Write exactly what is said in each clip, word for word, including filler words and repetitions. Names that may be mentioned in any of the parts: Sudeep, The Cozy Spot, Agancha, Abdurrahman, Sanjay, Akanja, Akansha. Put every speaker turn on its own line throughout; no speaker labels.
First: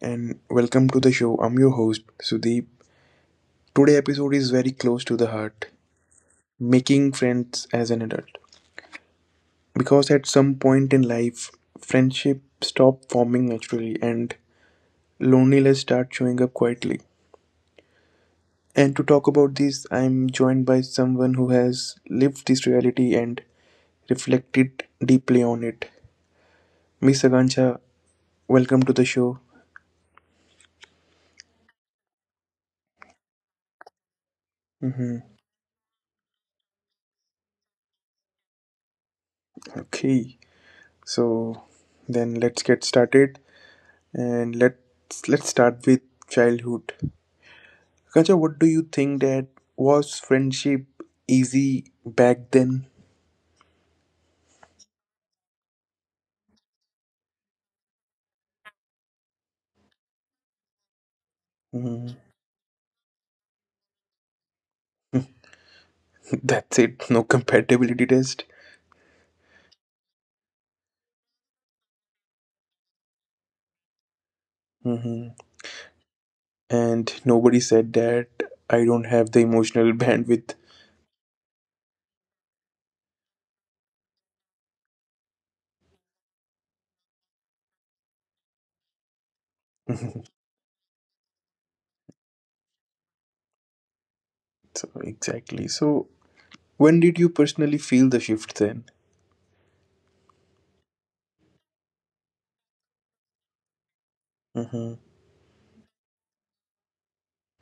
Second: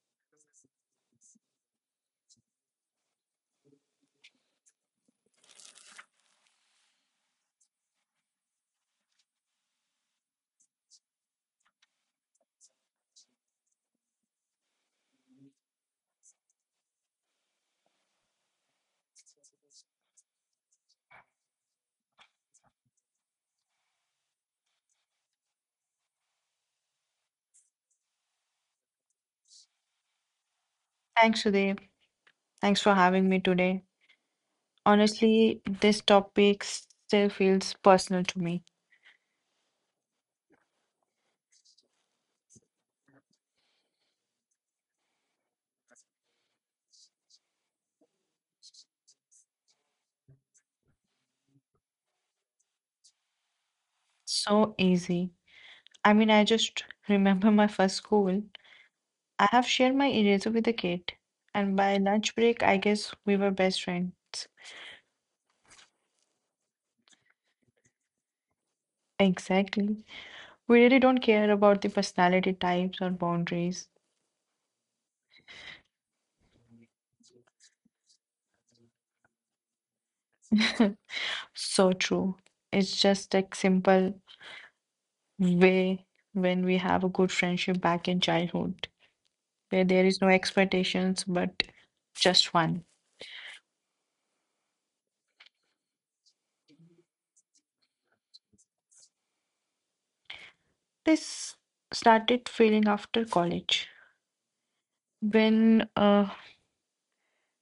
and welcome to the show. I'm your host Sudeep. Today episode is very close to the heart, making friends as an adult. Because at some point in life, friendship stop forming naturally and loneliness start showing up quietly. And to talk about this, I'm joined by someone who has lived this reality and reflected deeply on it. Miss Agancha, welcome to the show.
Thanks, Sudhir. Thanks for having me today.
Mm-hmm.
Honestly, this topic still feels personal to me.
Okay, so then let's get started. And let's let's start with childhood. Kacha, what do you think that was friendship easy back then?
So easy. I mean, I just remember my first school. I have shared my eraser with a kid, and by
Mhm.
lunch break, I guess we were best friends.
That's it. No compatibility test.
Exactly. We really don't care about the personality types or boundaries.
Hmm. And nobody said that I don't have the emotional bandwidth.
So true. It's just like simple way when we have a good friendship back in childhood, where there is
Mhm.
no expectations but just one.
So exactly. So when did you personally feel the shift then?
This started feeling after college.
Hmm.
When uh,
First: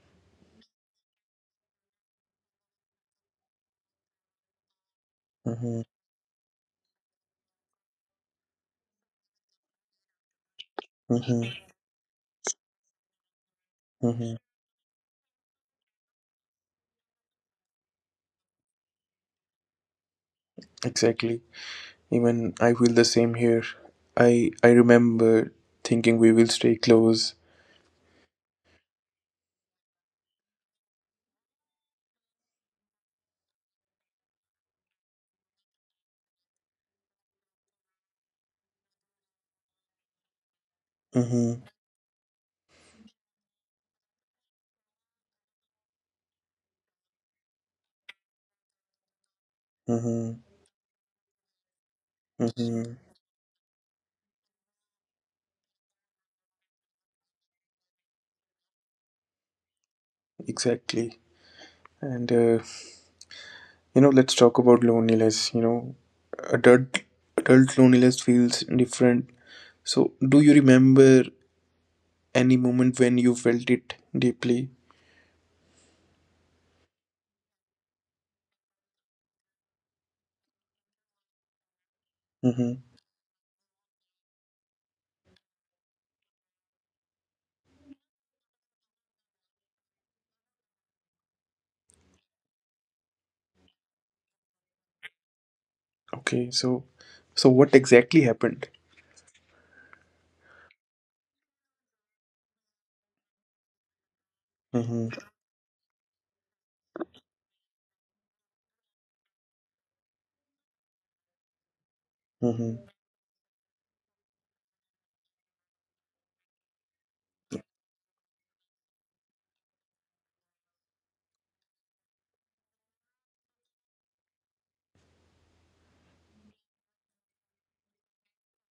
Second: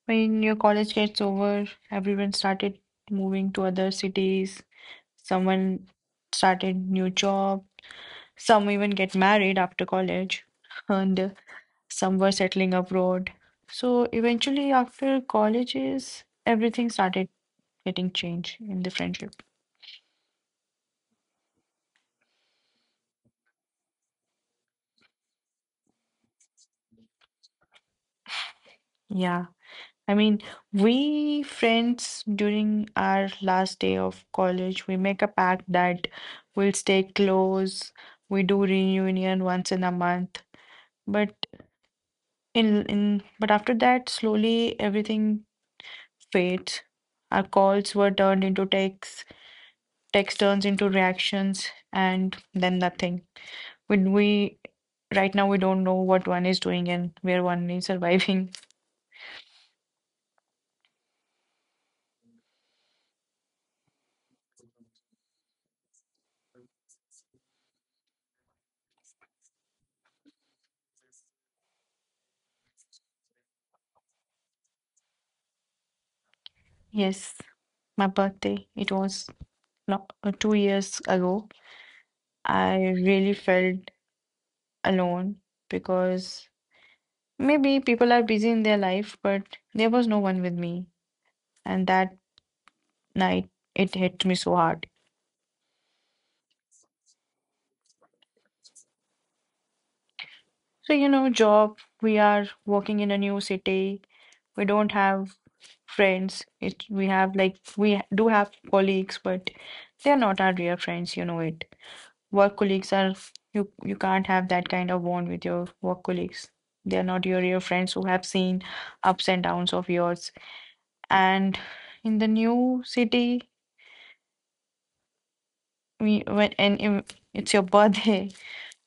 when your college gets over, everyone started moving to other cities.
Hmm.
Someone started new job. Some even get married after college, and
Hmm.
some were settling abroad. So
Hmm.
eventually, after colleges, everything started getting change in the friendship.
Exactly. Even I feel the same here. I I remember thinking we will stay close.
Yeah. I mean, we friends during our last day of college, we make a pact that we'll stay close. We do reunion once in a month. But
Mm-hmm,
in in but after that, slowly everything fades. Our calls were turned into texts, text
mm-hmm,
turns into reactions, and then
mm-hmm.
nothing. When we right now we don't know what one is doing and where one is surviving.
Exactly. And uh, you know, let's talk about loneliness. You know, adult adult loneliness feels different. So, do you remember any moment when you felt it deeply?
Yes. My birthday. It was no, uh, two years ago. I
Mm-hmm.
really felt alone because maybe people are busy in their life, but there was no one with me. And that night, it hit me so hard.
Okay. So, so what exactly happened?
So, you know, job, we are working in a new city. We don't
Mm-hmm,
have friends. It, we have like, We do have colleagues, but they're not our real friends, you know it. Work
mm-hmm,
colleagues are, you you can't have that kind of bond with your work colleagues. They are not your real friends who have seen ups and downs of yours. And in the new city, we when and it's your birthday,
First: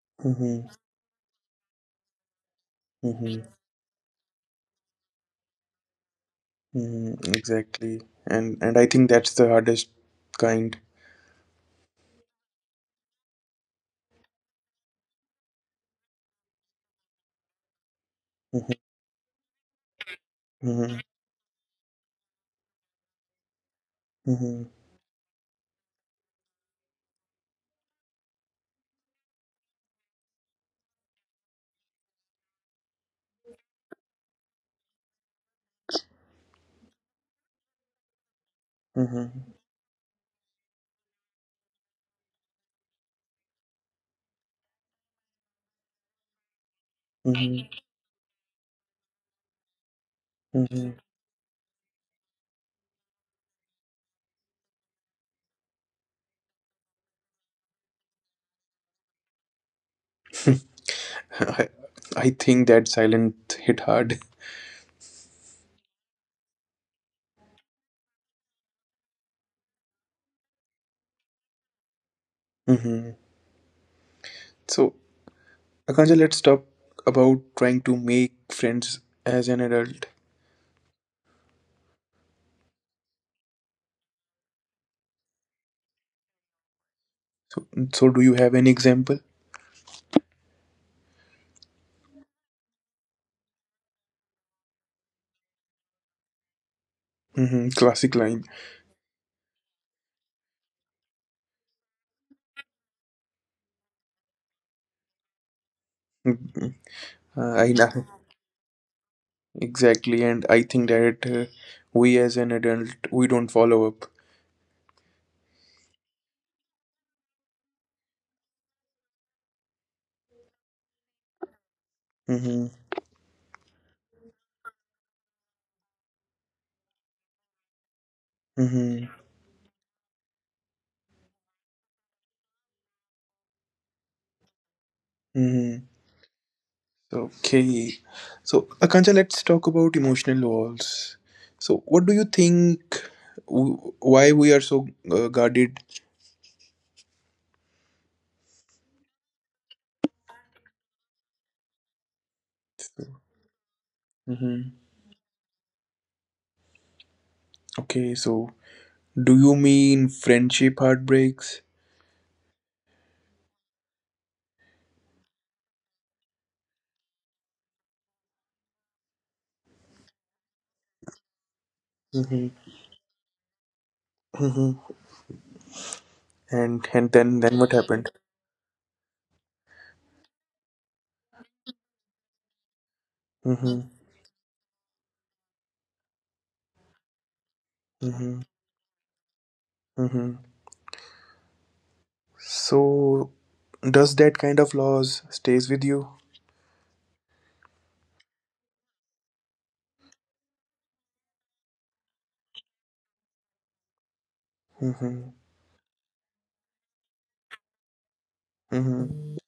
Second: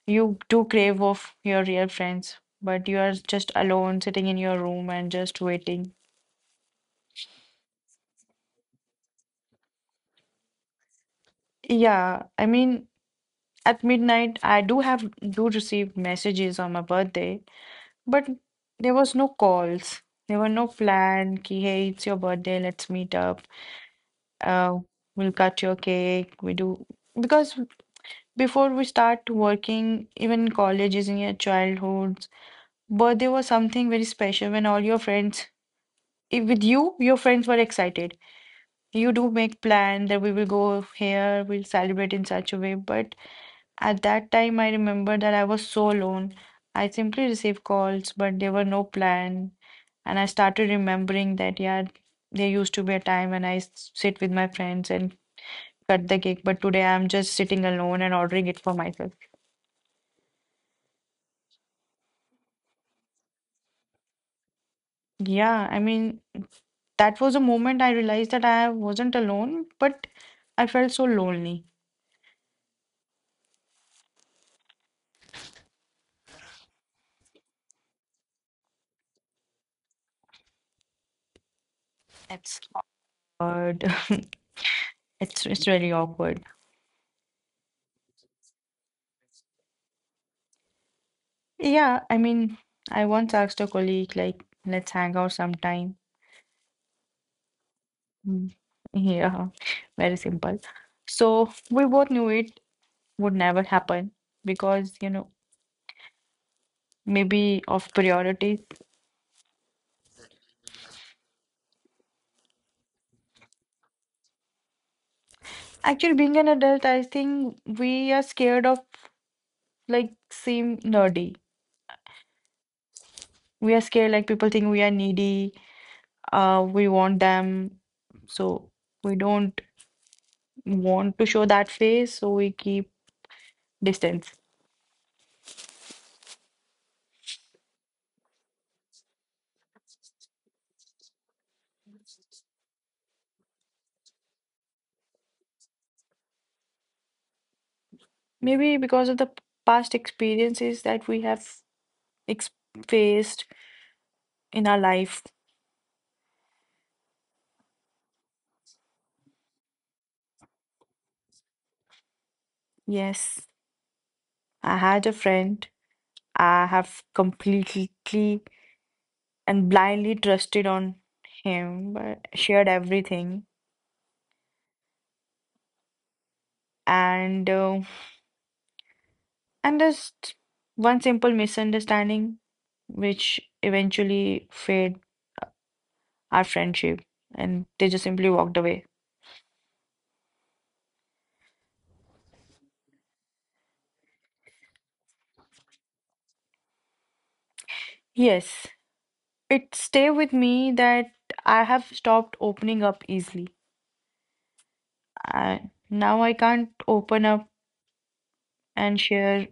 you do
mm-hmm,
crave of your real friends. But you are
mm-hmm,
just alone sitting in your room and just waiting.
mm-hmm. Exactly. And and I think that's the hardest kind.
Yeah, I mean, at midnight I do have do receive messages on my birthday. But
Mm-hmm,
there was no calls. There were no plan ki, hey, it's your birthday, let's meet up.
mm-hmm,
Uh, we'll cut your cake. We do because before we start working, even in colleges in your childhoods, birthday was something very special when all your friends, if with you, your friends were excited. You do
mm-hmm,
make plan that we will go here, we'll celebrate in such a way. But at that time, I remember that I was so alone. I simply received
mm-hmm,
calls, but there were no plan. And I started
mm-hmm.
remembering that, yeah, there used to be a time when I s- sit with my friends and cut the cake, but today I'm just sitting alone and ordering it for myself.
I, I think that silent hit hard.
Yeah, I mean, that was a moment I realized that I wasn't alone, but I felt so lonely.
Hmm. So, Akanja, let's talk about trying to make friends as an adult.
It's awkward. It's it's really awkward.
So, do you have any example?
Yeah, I mean, I once asked a colleague like, let's hang out sometime.
Hmm. Classic line.
Mm, yeah, very simple. So we both knew it would never happen because, you know,
Mhm. Uh,
maybe
I
of
know
priorities.
exactly, and I think that uh, we as an adult we don't follow up.
Actually, being an adult, I think we are scared of like seem nerdy.
Hmm.
We are scared like people think we are needy. Uh, we want them, so
Hmm.
we don't want to show that face, so we keep distance.
Hmm. Okay, so Akanja, let's talk about emotional walls. So, what do you think? w- Why we are so uh, guarded?
Maybe because of the past experiences that we have ex faced in our
Mm-hmm.
life.
Okay, so do you mean friendship heartbreaks?
Yes, I had a friend. I have completely and blindly trusted on him, but
Mm-hmm.
shared everything.
Mm-hmm. And and then
And
then what
uh,
happened?
and just one simple misunderstanding, which
Mm-hmm.
eventually fade our friendship, and they just simply
Mm-hmm.
walked away.
Mm-hmm. So does that kind of loss stays with you?
Yes, it stay with me that I have stopped opening up easily.
Mm-hmm.
I, now I can't open up and
Mm-hmm.
share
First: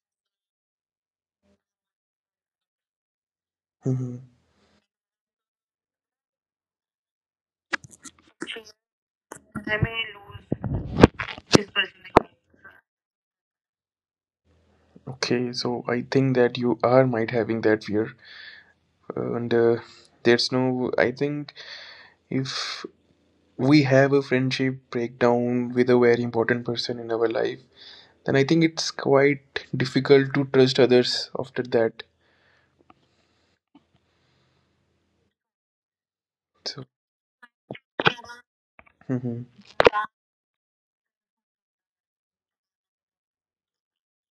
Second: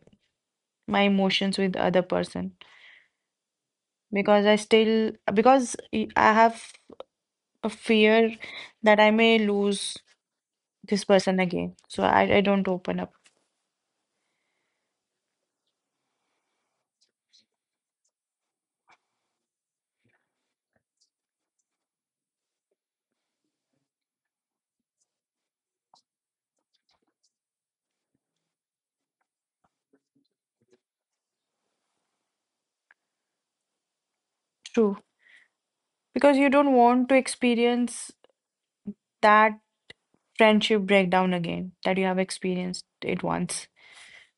my emotions with other person
Mm-hmm.
because I still because I have a fear that I may lose this person again. So I, I don't open up.
Okay, so I think that you are might having that fear, and uh, there's no. I think if we have a friendship breakdown with a very important person in our life, then I think it's quite difficult to trust others after that.
True. Because you don't
So,
want to experience
hmm
that friendship breakdown again, that you have experienced it once.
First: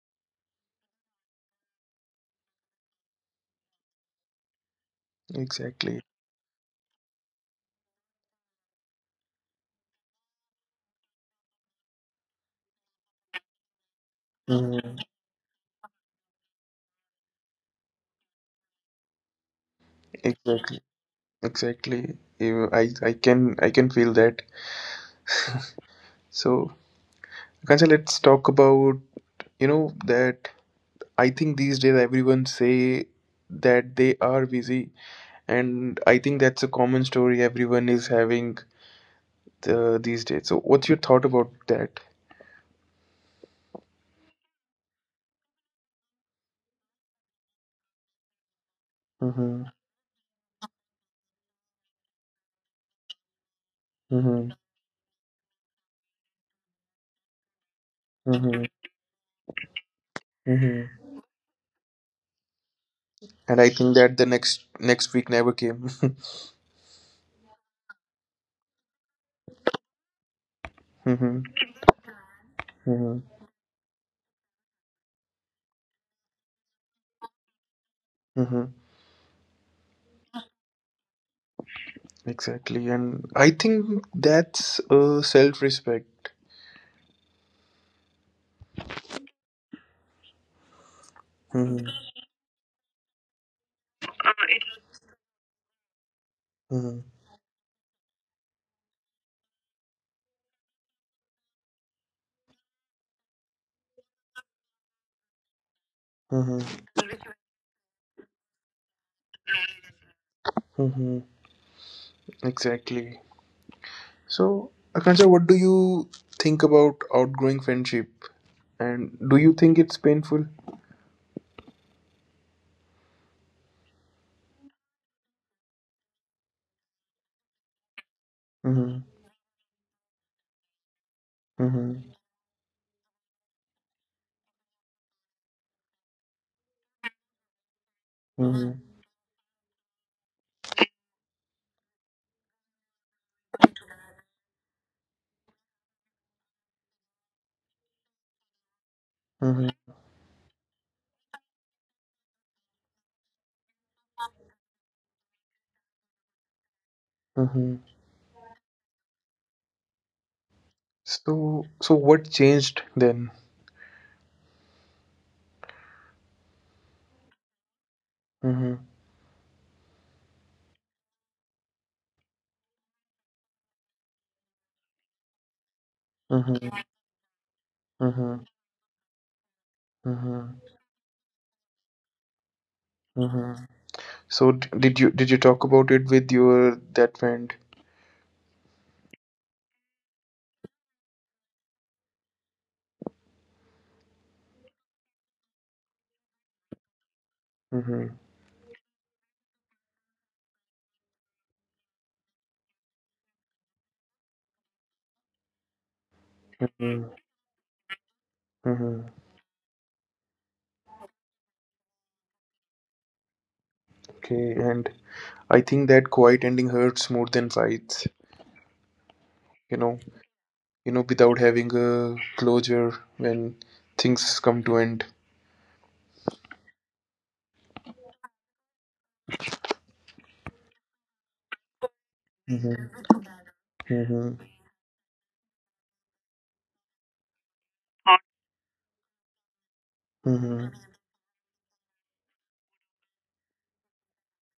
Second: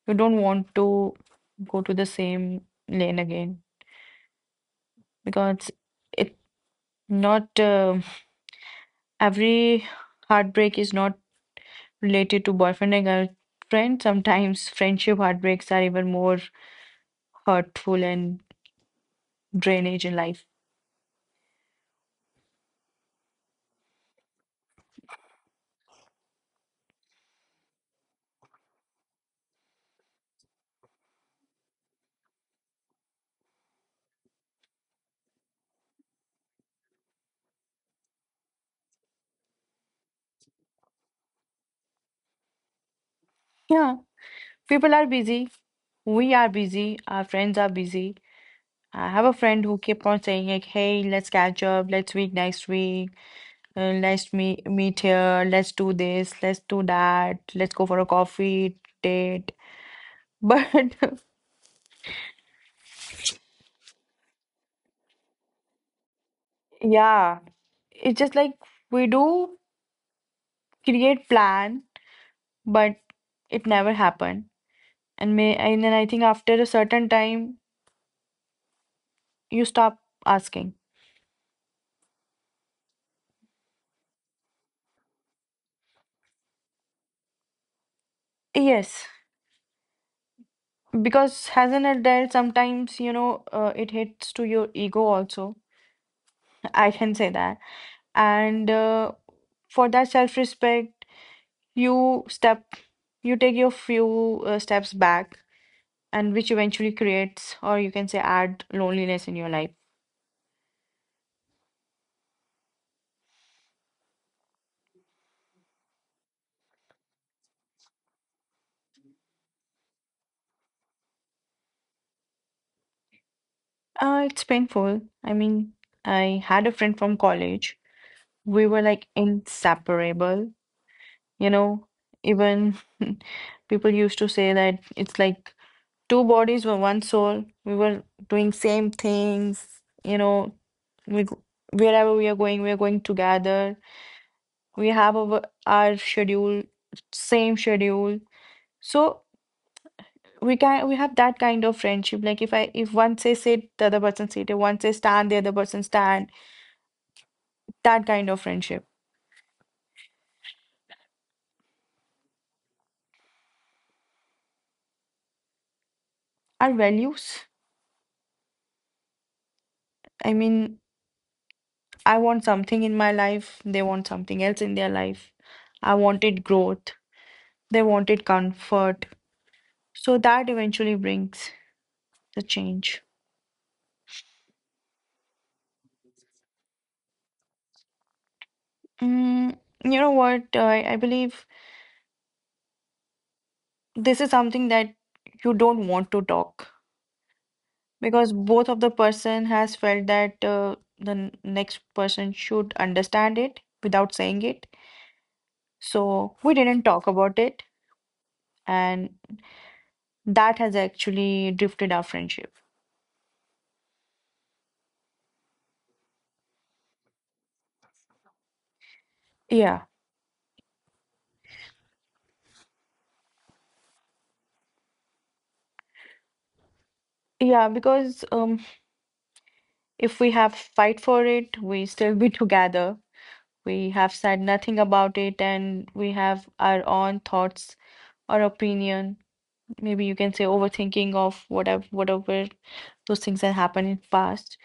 You don't want to go to the same lane again because
Exactly.
it not uh, every heartbreak is not related to boyfriend and girlfriend. Sometimes
Mhm.
friendship heartbreaks are even more hurtful and drainage in life.
Exactly. Exactly. You- I I can I can feel that. So, Akansha, let's talk about, you know, that I think these days everyone say that they are busy, and I think that's a common story everyone is having the these days. So, what's your thought about that?
Yeah, people are busy. We are busy. Our friends are busy. I have a friend
Mm-hmm.
who kept on saying like, "Hey, let's catch up. Let's meet next week. Uh, let's
Mm-hmm.
meet meet here. Let's do this. Let's do that. Let's go for a
Mm-hmm.
coffee date." But
Mm-hmm. And I think that the next next week never came.
yeah, it's just like we do create
Mm-hmm.
plan, but
Mm-hmm.
it never happened. And may and then I think after a certain time, you stop asking.
Exactly. And I think that's uh, self respect.
Yes, because as an
Mm-hmm.
adult, sometimes you know uh, it hits to your ego also. I can
Mm-hmm.
say that and. Uh, for that self-respect, you step you take your few uh, steps back, and which eventually
Mm-hmm.
creates, or you can say, add loneliness in your life.
Mm-hmm. Exactly. So, Akansha, what do you think about outgrowing friendship? And do you think it's painful?
Uh, it's painful. I mean, I had a friend from college. We were like
Mm-hmm.
inseparable, you know?
Mm-hmm.
Even people used to say that it's like two bodies were one soul. We were doing same
Mm-hmm.
things, you know? We, wherever we are going, we are going together. We have our, our schedule, same schedule. So
Mm-hmm.
we can we have that kind of friendship, like if i if one says sit, the other person sit. If one says stand, the other person stand.
Mm-hmm.
That kind of friendship.
So, so what changed then?
Our values,
Mm-hmm.
I mean, I want something in my life, they want something else in their life. I wanted
Mm-hmm.
growth. They wanted
Mm-hmm.
comfort. So that
Mm-hmm.
eventually brings the change.
Mm-hmm. So, d- did you did you talk about it with your that friend?
mm, you know what I i believe, this is something that you don't want to talk
Mm-hmm.
because both of the person has felt that uh, the n- next person should understand it without saying it. So we didn't talk
Mm-hmm.
about it, and
Mm-hmm.
that has actually drifted our friendship.
Okay. And I think that quiet ending hurts more than fights. You
Yeah,
know, you know, without having a closure when things come to end.
yeah, because um, if we have fight for it we still be together.
Mm-hmm.
We have said
Mm-hmm.
nothing about it, and we have our own thoughts or opinion, maybe you can say
Mm-hmm.
overthinking of whatever whatever those things that happened in past.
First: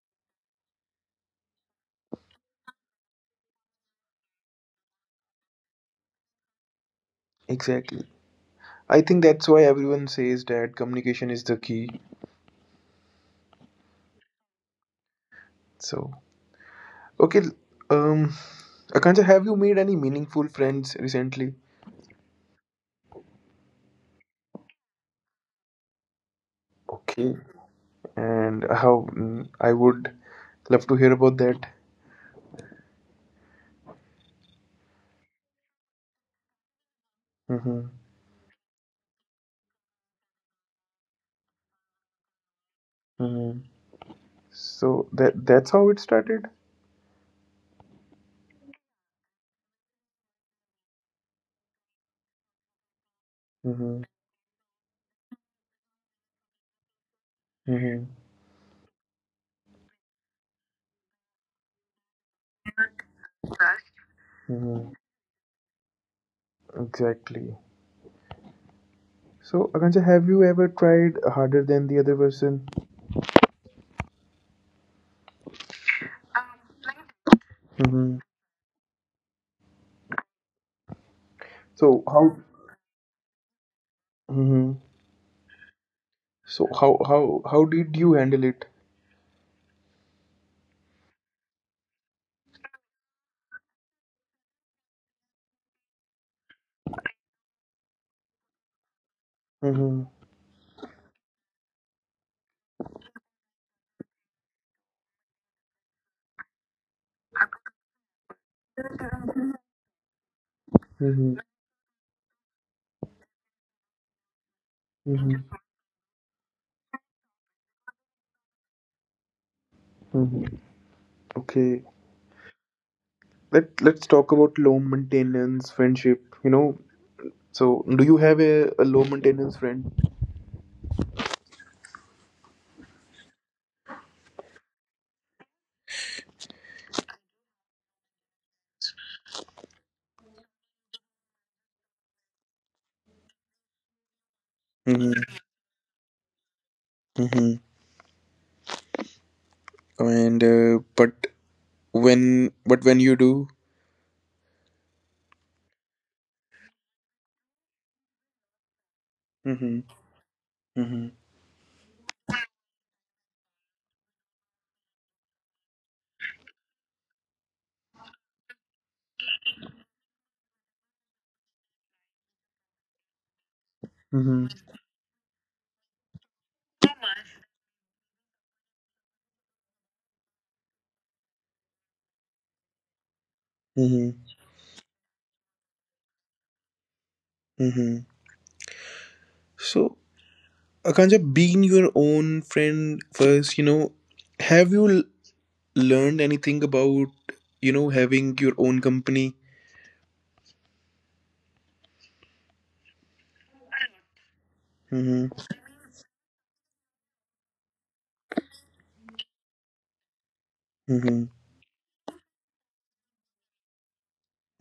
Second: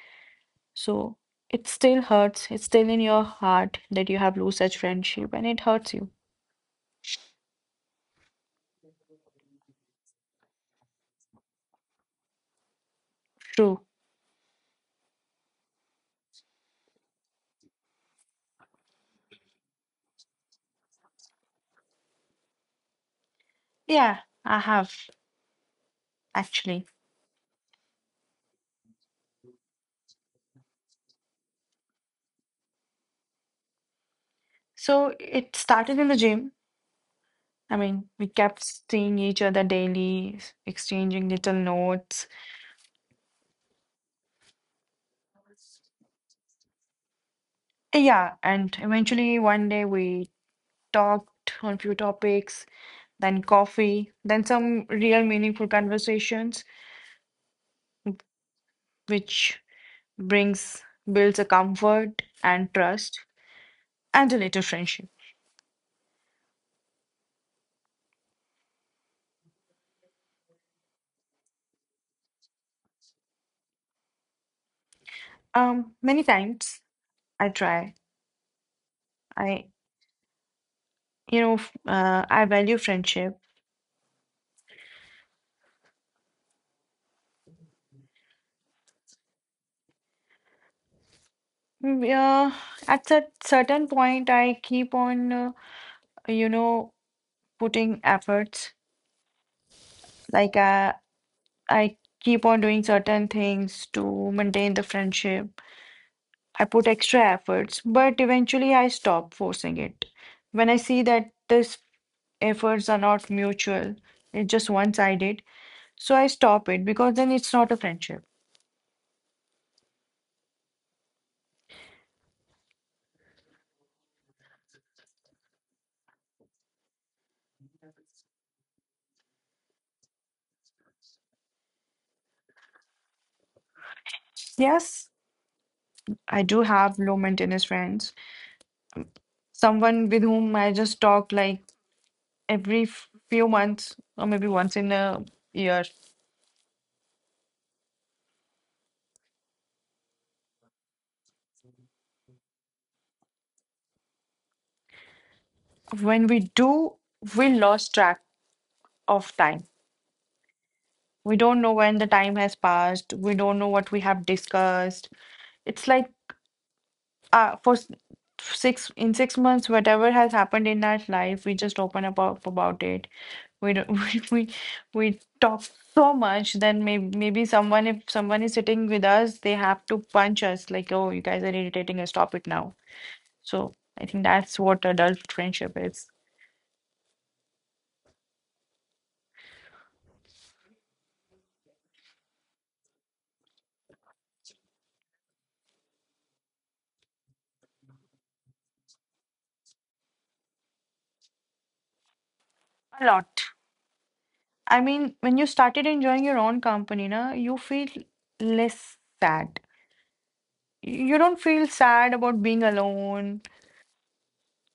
So it still hurts. It's still in your heart that you have lost such friendship and it hurts you.
Exactly. I think that's why everyone says that communication is the key.
True.
So, okay, um, Akansha, have you made any meaningful friends recently?
Yeah, I have actually.
Okay, and how? mm, I would love to hear about that.
So it started in the gym. I mean, we
Mm-hmm.
kept seeing each other daily, s- exchanging little notes.
Mm-hmm. So that that's how it started.
Yeah, and eventually one day we talked on few topics, then coffee, then
Mm-hmm.
some real meaningful conversations,
Mm-hmm.
which brings builds a comfort and trust and a later friendship.
Mm-hmm. Exactly. So, Akanksha, have you ever tried harder than the other person?
Um, many times I try.
Hmm.
I, you know, f- uh,
So
I
how?
value friendship.
Hmm. So how how how did you handle it?
Mm, yeah, at a certain point, I keep on, uh, you know, putting efforts.
Hmm.
Like uh, I keep on doing certain things to maintain the friendship. I put extra efforts, but eventually I stop forcing it. When I see that
Hmm.
these efforts are not mutual, it's just one-sided,
Hmm.
so I stop it because then it's not a friendship.
Hmm. Okay. Let Let's talk about low maintenance friendship. You know. So do you have a, a low maintenance friend?
Yes. I do have low maintenance friends, someone with whom I just talk like every f- few months or maybe once in a
Hmm.
year.
Hmm. And uh, but when but when you do.
When we do, we lost track of time.
Hmm. Hmm.
We don't know when the time has passed. We don't know what we have discussed. It's like uh for s- six in six months, whatever has happened in our life, we just open up about, about it. We don't, we, we
Hmm.
we talk so much. Then maybe maybe someone if someone is sitting with us, they have to punch us like, oh, you guys are irritating us, stop it now. So I think
Hmm.
that's what adult friendship is.
Hmm. So. Akanja, being your own friend first, you know, have you l- learned anything about, you know, having your own company?
A lot. I mean, when
Mm-hmm,
you started enjoying your own company na, you feel less sad. You
mm-hmm,
don't feel sad about being alone.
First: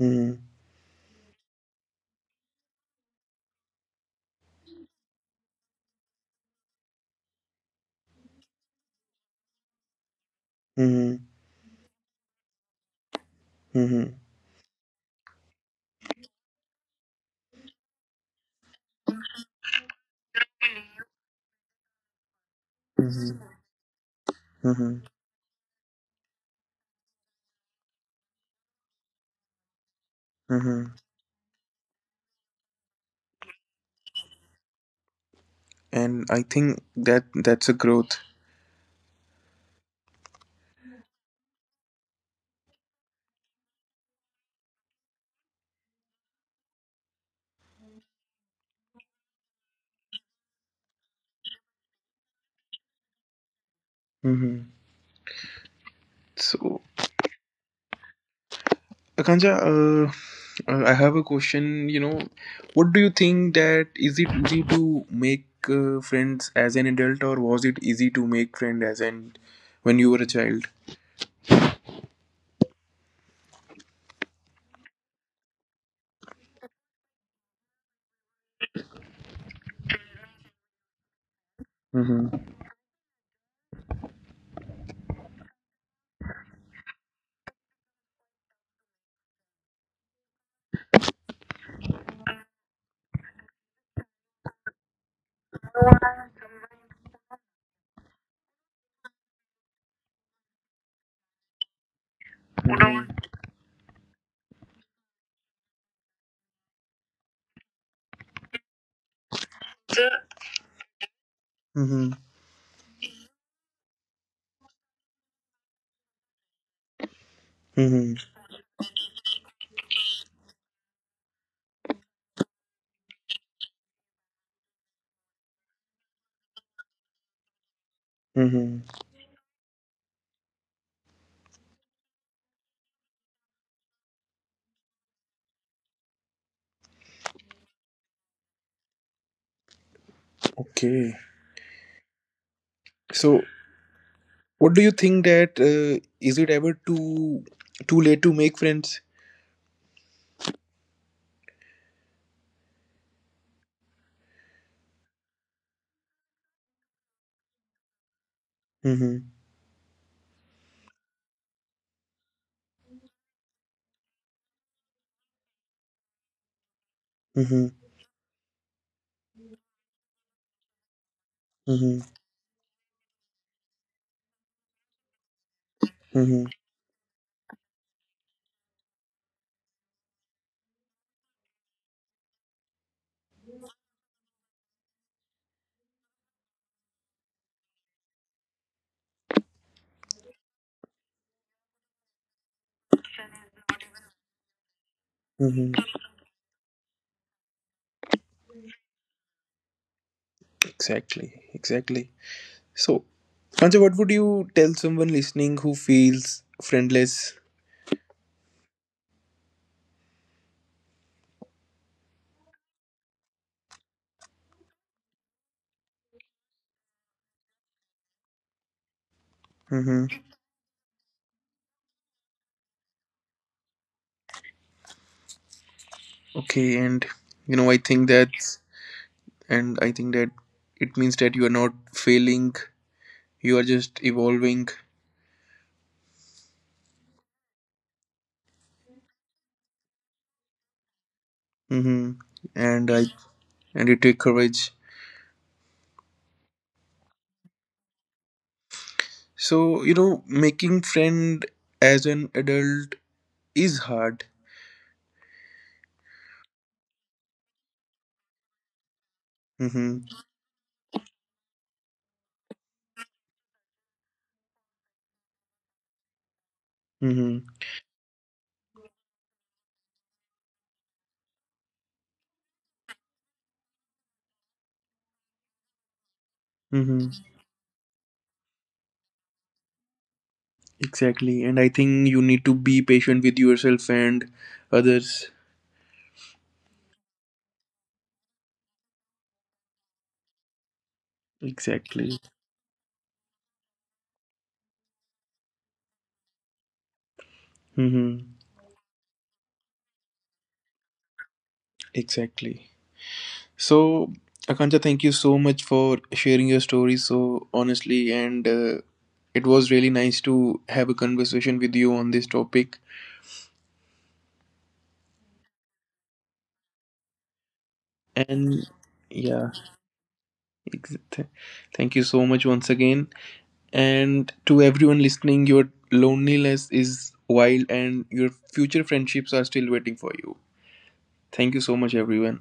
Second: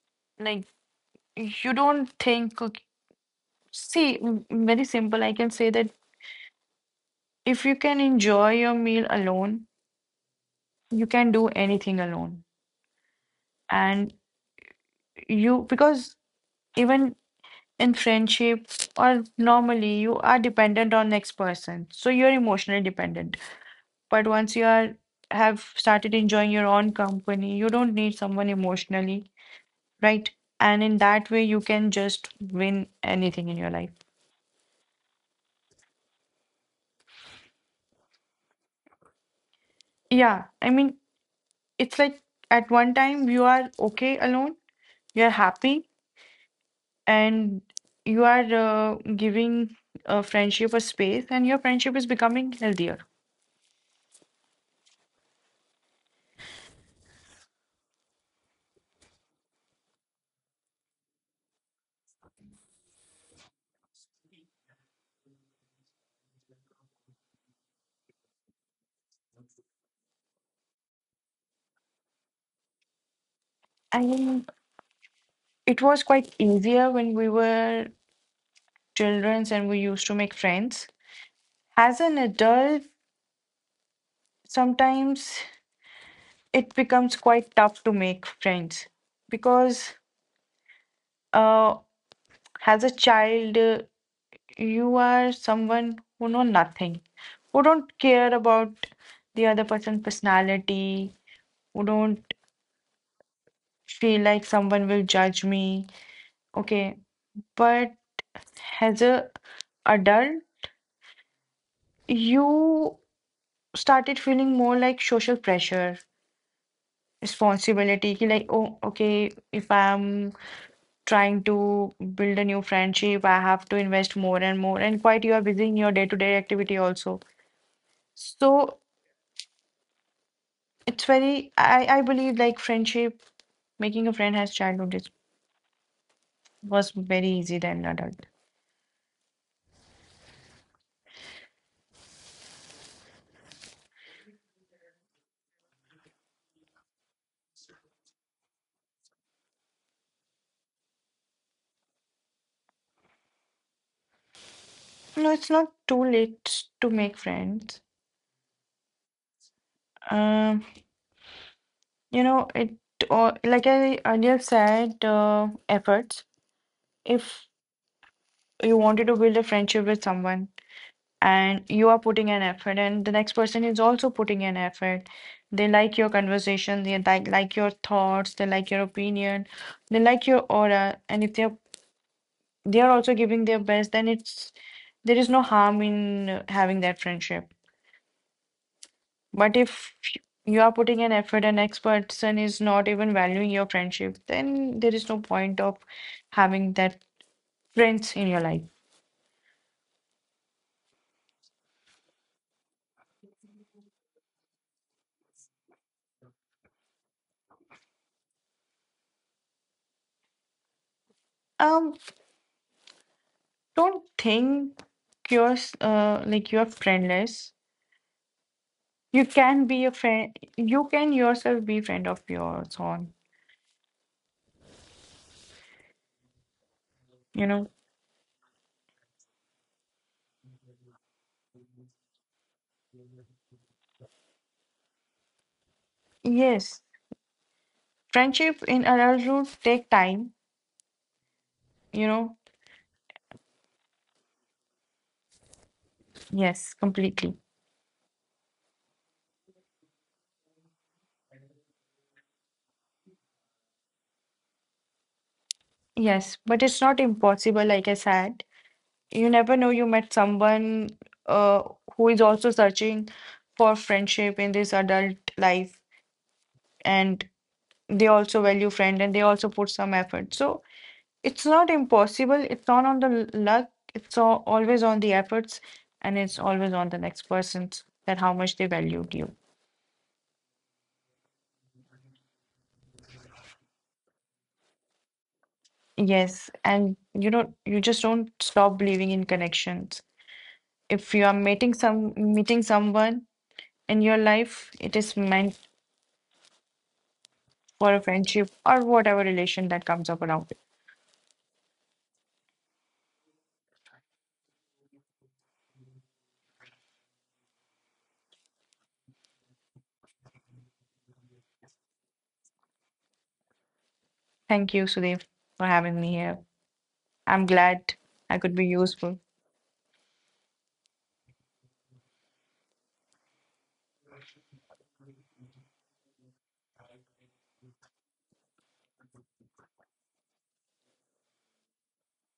mm-hmm,
Like, you don't think. See, m- very simple. I can say that if you can enjoy your meal alone, you
mm-hmm,
can do anything alone. And
mm-hmm,
you, because even in friendship or normally, you are dependent on next person. So you're emotionally
mm-hmm,
dependent. But once you are
mm-hmm,
have started enjoying your own company, you don't need someone emotionally, right? And
mm-hmm.
in that way, you can just win anything in your life.
And I think that that's a growth.
Yeah, I mean, it's like at one time you are okay alone, you're happy, and you are uh, giving a friendship a space, and your friendship is becoming healthier.
Mm-hmm. So, Akanja, uh, uh, I have a question. You know, what do you think that is it easy to make uh, friends as an adult, or was it easy to make friend as an when you were a child?
And it was quite easier when we were children and we used to make friends. As an adult, sometimes it becomes quite tough to make friends because, uh, as a child, uh, you are someone who know nothing, who don't care about the other person's personality, who don't
Mm-hmm.
feel like someone will judge me. Okay, but as a adult, you started feeling more like social pressure,
Mm-hmm.
responsibility. Ki Like, oh, okay, if I'm trying to build a new friendship, I have to invest more and more. And quite you are busy in your day-to-day activity also. So
Mm-hmm.
it's very, I, I believe like friendship, making a friend has childhood is, was very easy than adult.
Okay. So, what do you think that uh, is it ever too too late to make friends?
No, it's not too late to make friends.
Mm-hmm.
Um. You know, it or like I earlier said, uh, efforts. If
Mm-hmm.
you wanted to build a friendship with someone and you are
Mm-hmm.
putting an effort, and the next person is also putting an effort, they like your
Mm-hmm.
conversation, they like like your thoughts, they like your opinion, they like your aura, and if they're they are also giving their best, then it's there is no harm in uh, having that friendship. But if you are putting an effort and next person is not even valuing your friendship, then there is no point
Mm-hmm.
of having that friends in your life.
Exactly. Exactly. So, Sanjay, what would you tell someone listening who feels friendless?
Um, don't think you're s- uh, like you're friendless. You can be a
Mm-hmm.
friend. You can yourself be friend of yours own.
Okay, and
You
you
know.
know, I think that, and I think that it means that you are not failing. You are just evolving.
Yes, friendship in adulthood take time. You
Mm-hmm.
know.
And I and it take courage.
Yes, completely.
So, you know, making friend as an adult is hard.
Yes, but it's not impossible. Like I said. You never know, you
Mm-hmm.
met someone uh, who is also searching for friendship in this adult life, and
Mm-hmm.
they also value friend and they also put some effort. So it's not impossible, it's not on the l- luck, it's al- always on the efforts, and it's always on the
Mm-hmm.
next person's that how much they valued you.
Exactly. And I think you need to be patient with yourself and others.
Yes, and you know, you just don't stop believing in connections. If you are meeting some
Exactly.
meeting someone in your life, it is meant for a
Mm-hmm.
friendship or whatever relation that comes up around it.
Exactly. So, Akansha, thank you so much for sharing your story so honestly. And uh, it was really nice to have a conversation with you on this topic.
Thank you, Sudeep, for having me here. I'm glad I could
And
be useful.
yeah, ex- th- thank you so much once again. And to everyone listening, your loneliness is wild and your future friendships are still waiting for you. Thank you so much, everyone.